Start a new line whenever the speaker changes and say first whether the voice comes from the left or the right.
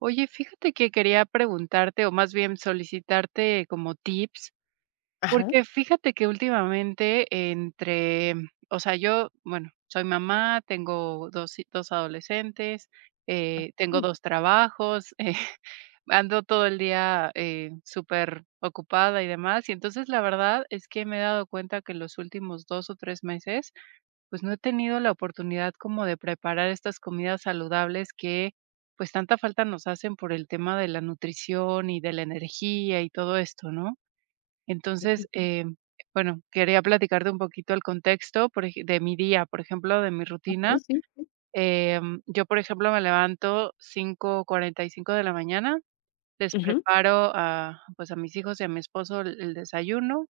right: Oye, fíjate que quería preguntarte, o más bien solicitarte como tips,
left: Ajá.
right: porque fíjate que últimamente entre, o sea, yo, bueno, soy mamá, tengo dos adolescentes, tengo
left: Ay,
right: dos trabajos, ando todo el día súper ocupada y demás, y entonces la verdad es que me he dado cuenta que en los últimos 2 o 3 meses pues no he tenido la oportunidad como de preparar estas comidas saludables que pues tanta falta nos hacen por el tema de la nutrición y de la energía y todo esto, ¿no? Entonces,
left: okey,
right: bueno, quería platicarte un poquito el contexto de mi día, por ejemplo, de mi
left: okey,
right: rutina.
left: sí, sí.
right: Yo, por ejemplo, me levanto 5:45 de la mañana, les
left: Ujú,
right: preparo a, pues a mis hijos y a mi esposo el desayuno,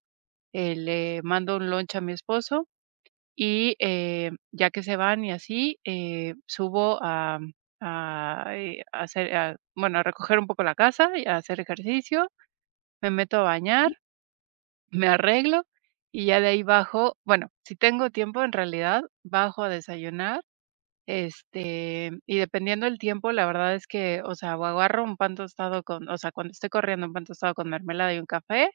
right: le mando un lunch a mi esposo y, ya que se van y así, subo a hacer a bueno, a recoger un poco la casa y a hacer ejercicio, me meto a bañar,
left: ujú,
right: me arreglo y ya de ahí bajo bueno, si tengo tiempo, en realidad, bajo a desayunar, este, y dependiendo del tiempo, la verdad es que, o sea, o sea, cuando estoy corriendo, un pan tostado con mermelada y un café,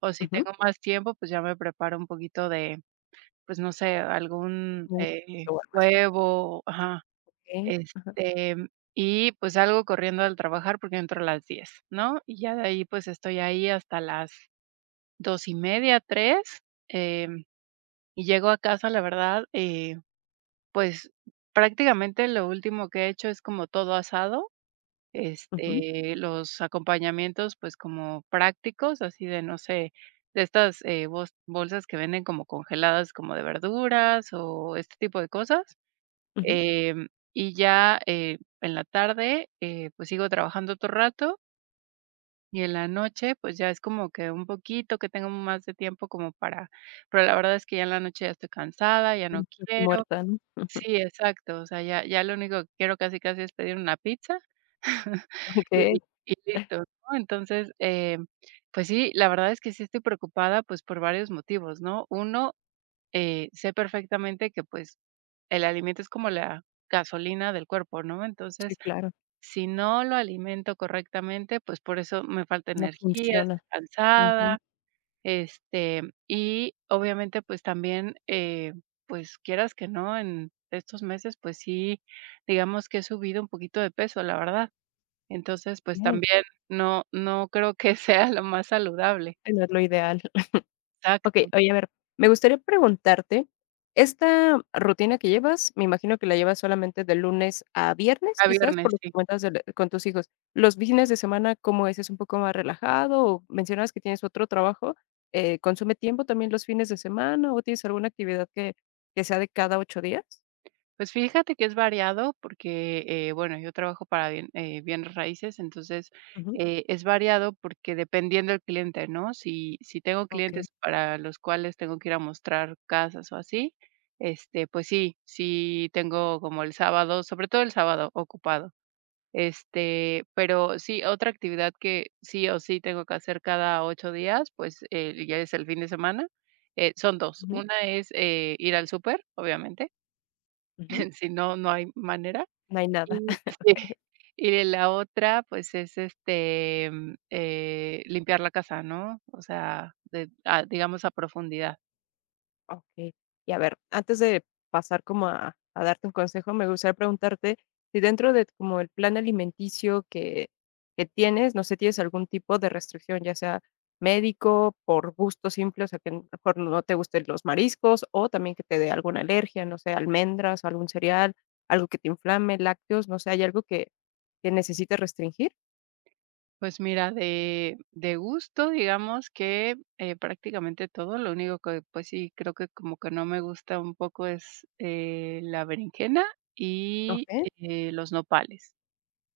right: o si
left: ujú.
right: tengo más tiempo, pues ya me preparo un poquito de pues, no sé, algún,
left: Como o algo así.
right: huevo, ajá,
left: Okey.
right: este, y, pues, salgo corriendo al trabajar porque entro a las 10, ¿no? Y ya de ahí, pues, estoy ahí hasta las 2:30, 3, em, y llego a casa, la verdad, pues, prácticamente lo último que he hecho es como todo asado.
left: Ujú,
right: Este, los acompañamientos, pues, como prácticos, así de, no sé, de estas, bos bolsas que venden como congeladas, como de verduras o este tipo de cosas.
left: ujú.
right: Em, y ya, en la tarde, pues, sigo trabajando otro rato y en la noche, pues, ya es como que un poquito que tengo más de tiempo como para pero la verdad es que ya en la noche ya estoy cansada, ya
left: Como
right: no
left: que
right: quiero.
left: muerta, ¿no? Ujú,
right: Sí, exacto, o sea, ya lo único que quiero casi, casi es pedir una pizza.
left: okey.
right: Y y listo, ¿no? Entonces, pues sí, la verdad es que sí estoy preocupada, pues, por varios motivos, ¿no? Uno, sé perfectamente que, pues, el alimento es como la gasolina del cuerpo, ¿no?
left: Sí,
right: Entonces,
left: claro,
right: si no lo alimento correctamente, pues, por eso me falta
left: no
right: energía,
left: funciona.
right: estoy
left: Ujú.
right: cansada, este, y obviamente, pues, también, pues, quieras que no, en estos meses, pues sí, digamos que he subido un poquito de peso, la verdad. Entonces, pues
left: Okey.
right: también no creo que sea lo más saludable.
left: Sí, no es lo ideal. Okey,
right: Exacto,
left: oye, a ver, me gustaría preguntarte, esta rutina que llevas, me imagino que la llevas solamente de lunes a viernes,
right: a
left: quizás, por
right: viernes,
left: lo que
right: sí.
left: cuentas del con tus hijos. Los fines de semana, ¿cómo es? ¿Es un poco más relajado? O mencionabas que tienes otro trabajo, ¿consume tiempo también los fines de semana o tienes alguna actividad que sea de cada 8 días?
right: Pues fíjate que es variado porque, bueno, yo trabajo para bienes raíces, entonces,
left: Ujú,
right: es variado porque dependiendo del cliente, ¿no? Si tengo
left: okey,
right: clientes para los cuales tengo que ir a mostrar casas o así, este, pues sí, sí tengo como el sábado, sobre todo el sábado ocupado. Este, pero sí, otra actividad que sí o sí tengo que hacer cada 8 días, pues, ya es el fin de semana, son dos.
left: ujú,
right: Una es, ir al súper, obviamente,
left: ujú,
right: si no, no hay manera.
left: no hay nada.
right: Y sí, y de la otra, pues, es, este, limpiar la casa, ¿no? O sea, de ah, digamos, a profundidad.
left: Okey. Y a ver, antes de pasar como a darte un consejo, me gustaría preguntarte si dentro de como el plan alimenticio que tienes, no sé, ¿tienes algún tipo de restricción, ya sea médico, por gusto simple, o sea, que a lo mejor no te gusten los mariscos, o también que te dé alguna alergia, no sé, almendras, o algún cereal, algo que te inflame, lácteos, no sé, hay algo que necesites restringir?
right: Pues mira, de, gusto, digamos que prácticamente todo, lo único que pues sí creo que como que no me gusta un poco es la berenjena y
left: Okey.
right: los nopales.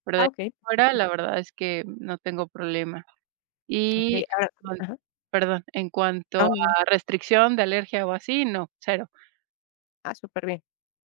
right: Pero de
left: Ah,
right: ahí
left: okey,
right: en fuera,
left: perfecto.
right: la verdad es que no tengo problema.
left: Okey,
right: Y,
left: ahora
right: bueno,
left: ajá.
right: perdón, en cuanto
left: No, no, no.
right: a restricción de alergia o así, no, cero.
left: Ah, superbién.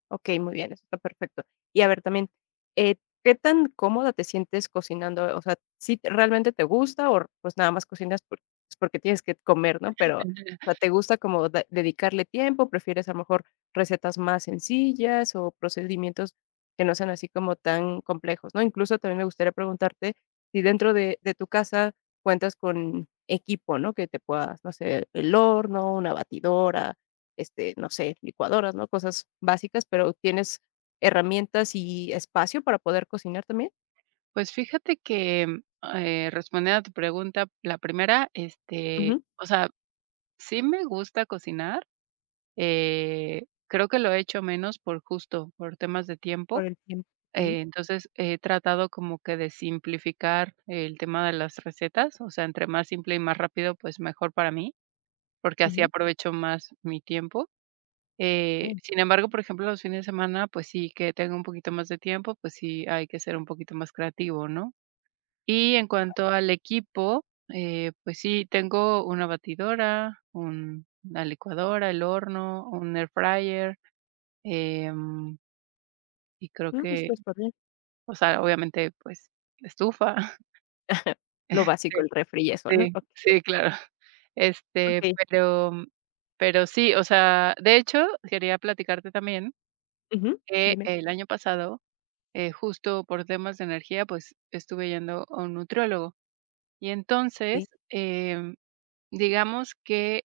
left: Okey, muy bien, eso está perfecto. Y a ver también, eh, ¿qué tan cómoda te sientes cocinando? O sea, ¿sí realmente te gusta o pues nada más cocinas por pues porque tienes que comer, no? Pero, o
right: Ujú.
left: sea, ¿te gusta como de dedicarle tiempo? ¿Prefieres a lo mejor recetas más sencillas o procedimientos que no sean así como tan complejos, no? Incluso también me gustaría preguntarte si dentro de tu casa cuentas con equipo, ¿no? Que te puedas, no sé, el horno, una batidora, este, no sé, licuadoras, ¿no? Cosas básicas, pero tienes herramientas y espacio para poder cocinar también.
right: Pues fíjate que respondiendo a tu pregunta, la primera, este,
left: Ujú,
right: o sea, sí me gusta cocinar. Creo que lo he hecho menos por justo, por temas de tiempo.
left: por el tiempo, okey.
right: Entonces, he tratado como que de simplificar el tema de las recetas, o sea, entre más simple y más rápido, pues mejor para mí, porque así
left: Ujú,
right: aprovecho más mi tiempo.
left: bien.
right: Sin embargo, por ejemplo, los fines de semana, pues sí que tengo un poquito más de tiempo, pues sí hay que ser un poquito más creativo, ¿no? Y en cuanto al equipo, pues sí, tengo una batidora, una licuadora, el horno, un air fryer. Em, y creo
left: Mm,
right: que,
left: esto es bien.
right: o sea, obviamente, pues, estufa.
left: Lo básico,
right: Sí,
left: el refri y eso, ¿no?
right: sí,
left: Okey,
right: sí, claro. Este,
left: okey.
right: pero pero sí, o sea, de hecho, quería platicarte también
left: Ujú,
right: que
left: dime.
right: el año pasado, justo por temas de energía, pues, estuve yendo a un nutriólogo. Y
left: Okey.
right: entonces, digamos que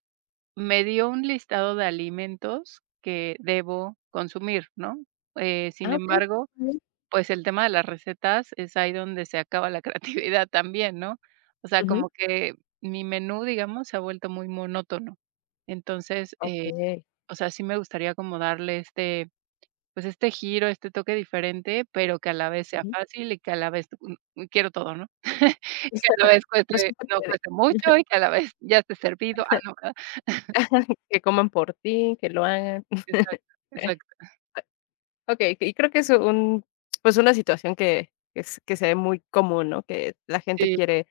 right: me dio un listado de alimentos que debo consumir, ¿no?
left: Ah,
right: Sin
left: okey,
right: embargo.
left: muy bien.
right: Pues, el tema de las recetas es ahí donde se acaba la creatividad también, ¿no? O sea,
left: Ujú,
right: como que mi menú, digamos, se ha vuelto muy monótono. Entonces,
left: okey.
right: o sea, sí me gustaría como darle este, pues, este giro, este toque diferente, pero que a la vez sea
left: Ujú.
right: fácil y que a la vez quiero todo, ¿no? Y que a la vez
left: Pero sí
right: cueste
left: se
right: no
left: puede,
right: cueste mucho y que a la vez ya esté servido. Ah, no, ¿verdad?
left: que coman por ti, que lo hagan.
right: Exacto, exacto.
left: Okey, y creo que es un pues, una situación que se ve muy común, ¿no? Que la gente
right: Sí,
left: quiere,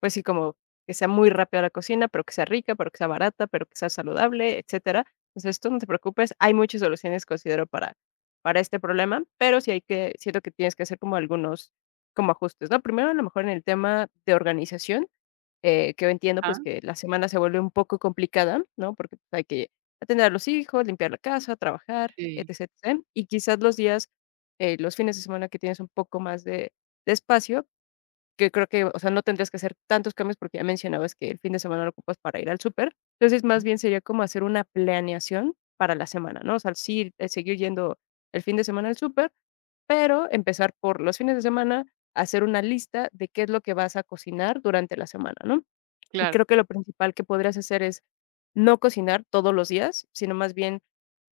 left: pues sí, como que sea muy rápida la cocina, pero que sea rica, pero que sea barata, pero que sea saludable, etcétera. Entonces, tú no te preocupes, hay muchas soluciones, considero, para este problema, pero sí hay que siento que tienes que hacer como algunos como ajustes, ¿no? Primero, a lo mejor en el tema de organización, que entiendo,
right: ajá,
left: pues, que la semana se vuelve un poco complicada, ¿no? Porque pues, hay que atender a los hijos, limpiar la casa, trabajar, etc,
right: sí.
left: etcétera. Y quizás los fines de semana que tienes un poco más de espacio, que creo que, o sea, no tendrías que hacer tantos cambios porque ya mencionabas que el fin de semana lo ocupas para ir al súper. Entonces, más bien sería como hacer una planeación para la semana, ¿no? O sea, sí, seguir yendo el fin de semana al súper, pero empezar por los fines de semana, hacer una lista de qué es lo que vas a cocinar durante la semana, ¿no?
right: Claro,
left: Creo que lo principal que podrías hacer es no cocinar todos los días, sino más bien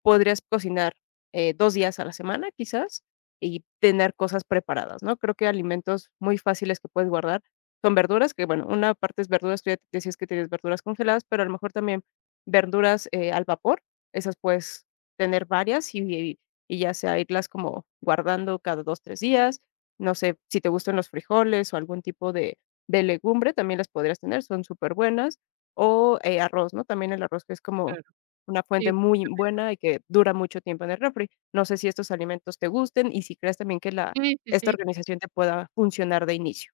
left: podrías cocinar, 2 días a la semana, quizás, y tener cosas preparadas, ¿no? Creo que alimentos muy fáciles que puedes guardar son verduras, que bueno, una parte es verduras, tú ya te decías que tienes verduras congeladas, pero a lo mejor también verduras, al vapor, esas puedes tener varias y ya sea irlas como guardando cada 2 3 días. No sé, si te gustan los frijoles o algún tipo de legumbre, también las podrías tener, son súper buenas. O, arroz, ¿no? También el arroz que es como
right: claro.
left: una
right: Sí,
left: fuente muy buena y que dura mucho tiempo en el refri. No sé si estos alimentos te gusten y si crees también que la
right: sí, sí, sí.
left: esta
right: Sí,
left: organización te pueda funcionar de inicio.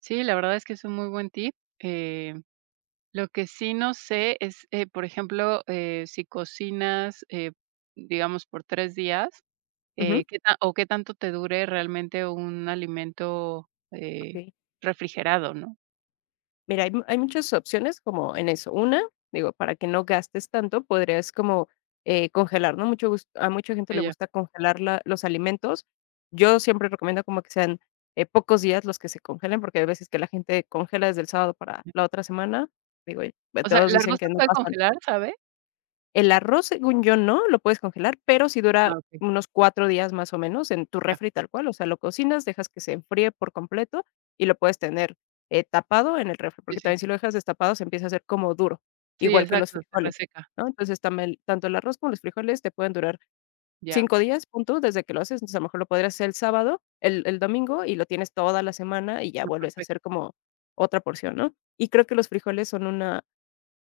right: sí, la verdad es que es un muy buen tip. eh Lo que sí no sé es, por ejemplo, si cocinas, digamos, por 3 días,
left: Ujú,
right: ¿qué ta o qué tanto te dure realmente un alimento,
left: okey.
right: refrigerado, no?
left: Mira, hay muchas opciones como en eso. Una, digo, para que no gastes tanto, podrías como, congelar, ¿no? Mucho gus a mucha gente
right: Ya,
left: le
right: ya.
left: gusta congelar la los alimentos. Yo siempre recomiendo como que sean, pocos días los que se congelen, porque hay veces que la gente congela desde el sábado para la otra semana. Digo, y pues,
right: O sea,
left: todos
right: ¿la arroz
left: dicen que
right: se
left: no
right: puede
left: pasa.
right: congelar, sabe?
left: El arroz, según yo, no, lo puedes congelar, pero sí dura
right: Ah, okey,
left: unos 4 días más o menos en tu
right: ya.
left: refri tal cual, o sea, lo cocinas, dejas que se enfríe por completo y lo puedes tener, tapado en el refri,
right: Sí,
left: porque
right: sí.
left: también si lo dejas destapado se empieza a hacer como duro,
right: Sí,
left: igual que los
right: exacto, se
left: frijoles,
right: reseca.
left: ¿no? Entonces, tam tanto el arroz como los frijoles te pueden durar
right: Ya.
left: 5 días, punto. Desde que lo haces, entonces, a lo mejor lo podrías hacer el sábado, el domingo y lo tienes toda la semana y ya
right: Ya,
left: vuelves a hacer
right: perfecto.
left: como otra porción, ¿no? Y creo que los frijoles son una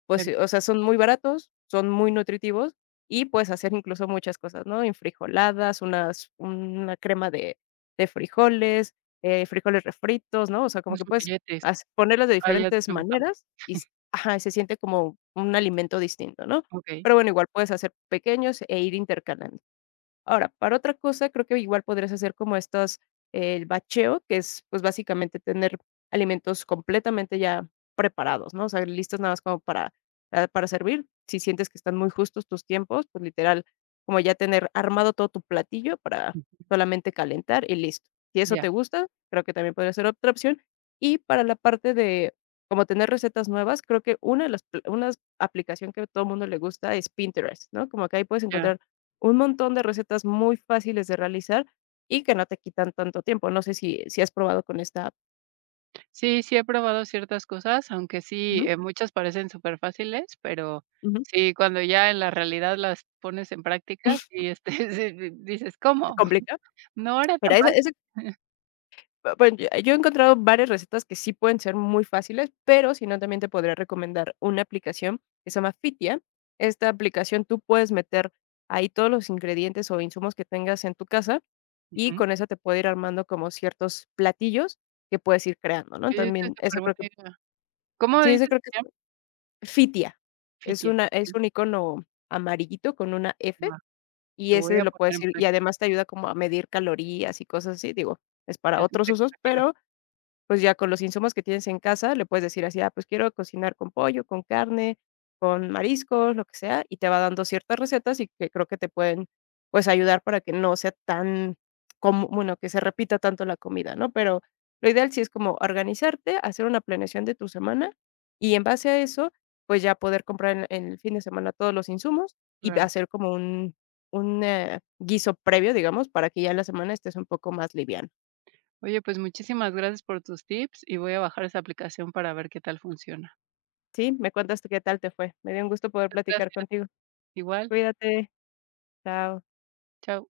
left: pues
right: Bueno,
left: sí, o sea, son muy baratos, son muy nutritivos y puedes hacer incluso muchas cosas, ¿no? En frijoladas una crema de frijoles, frijoles refritos, ¿no? O sea, como
right: unos
left: que puedes
right: molletes.
left: has ponerlas de
right: Ah, ya
left: diferentes
right: tenemos hambre.
left: maneras y s ajá, se siente como un alimento distinto, ¿no?
right: Okey.
left: Pero bueno, igual puedes hacer pequeños e ir intercalando. Ahora, para otra cosa, creo que igual podrías hacer como estos, el bacheo, que es, pues, básicamente tener alimentos completamente ya preparados, ¿no? O sea, listos nada más como para servir. Si sientes que están muy justos tus tiempos, pues, literal, como ya tener armado todo tu platillo para
right: Ujú.
left: solamente calentar y listo. Si eso
right: Ya,
left: te gusta, creo que también podría ser otra opción. Y para la parte de como tener recetas nuevas, creo que una de las pl una aplicación que a todo el mundo le gusta es Pinterest, ¿no? Como que ahí puedes
right: ya.
left: encontrar un montón de recetas muy fáciles de realizar y que no te quitan tanto tiempo. No sé si has probado con esta app.
right: Sí, sí he probado ciertas cosas, aunque sí,
left: Ujú,
right: muchas parecen superfáciles, pero
left: ujú.
right: sí, cuando ya en la realidad las pones en práctica, sí, este, sí, di dices:
left: ¿Te
right: "¿Cómo?
left: complica?
right: No era tan
left: Mira,
right: fácil".
left: bueno, yo he encontrado varias recetas que sí pueden ser muy fáciles, pero si no, también te podría recomendar una aplicación que se llama Fitia. Esta aplicación tú puedes meter ahí todos los ingredientes o insumos que tengas en tu casa y
right: Ujú.
left: con esa te puede ir armando como ciertos platillos que puedes ir creando, ¿no?
right: Sí, esa es
left: También eso creo
right: superbuena
left: que
right: idea. ¿Cómo
left: sí,
right: dices
left: eso
right: que
left: creo que
right: se llama?
left: Fitia, es
right: Fitia.
left: una es
right: Okey,
left: un icono amarillito con una F,
right: va,
left: y
right: lo voy
left: ese
right: a
left: lo
right: poner
left: puedes
right: en
left: ir y
right: práctica,
left: además te ayuda como a medir calorías y cosas así, digo, es para
right: sí,
left: otros usos, pero pues ya con los insumos que tienes en casa, le puedes decir así, ah, pues quiero cocinar con pollo, con carne, con mariscos, lo que sea, y te va dando ciertas recetas y que creo que te pueden, pues, ayudar para que no sea tan, como, bueno, que se repita tanto la comida, ¿no? Pero lo ideal sí es como organizarte, hacer una planeación de tu semana y en base a eso, pues ya poder comprar en el fin de semana todos los insumos y
right: claro.
left: hacer como un guiso previo, digamos, para que ya la semana estés un poco más liviana.
right: Oye, pues muchísimas gracias por tus tips y voy a bajar esa aplicación para ver qué tal funciona.
left: Sí, me cuentas tú qué tal te fue. Me dio un gusto poder platicar
right: Gracias.
left: contigo.
right: Igual,
left: Cuídate. Chao.
right: chao.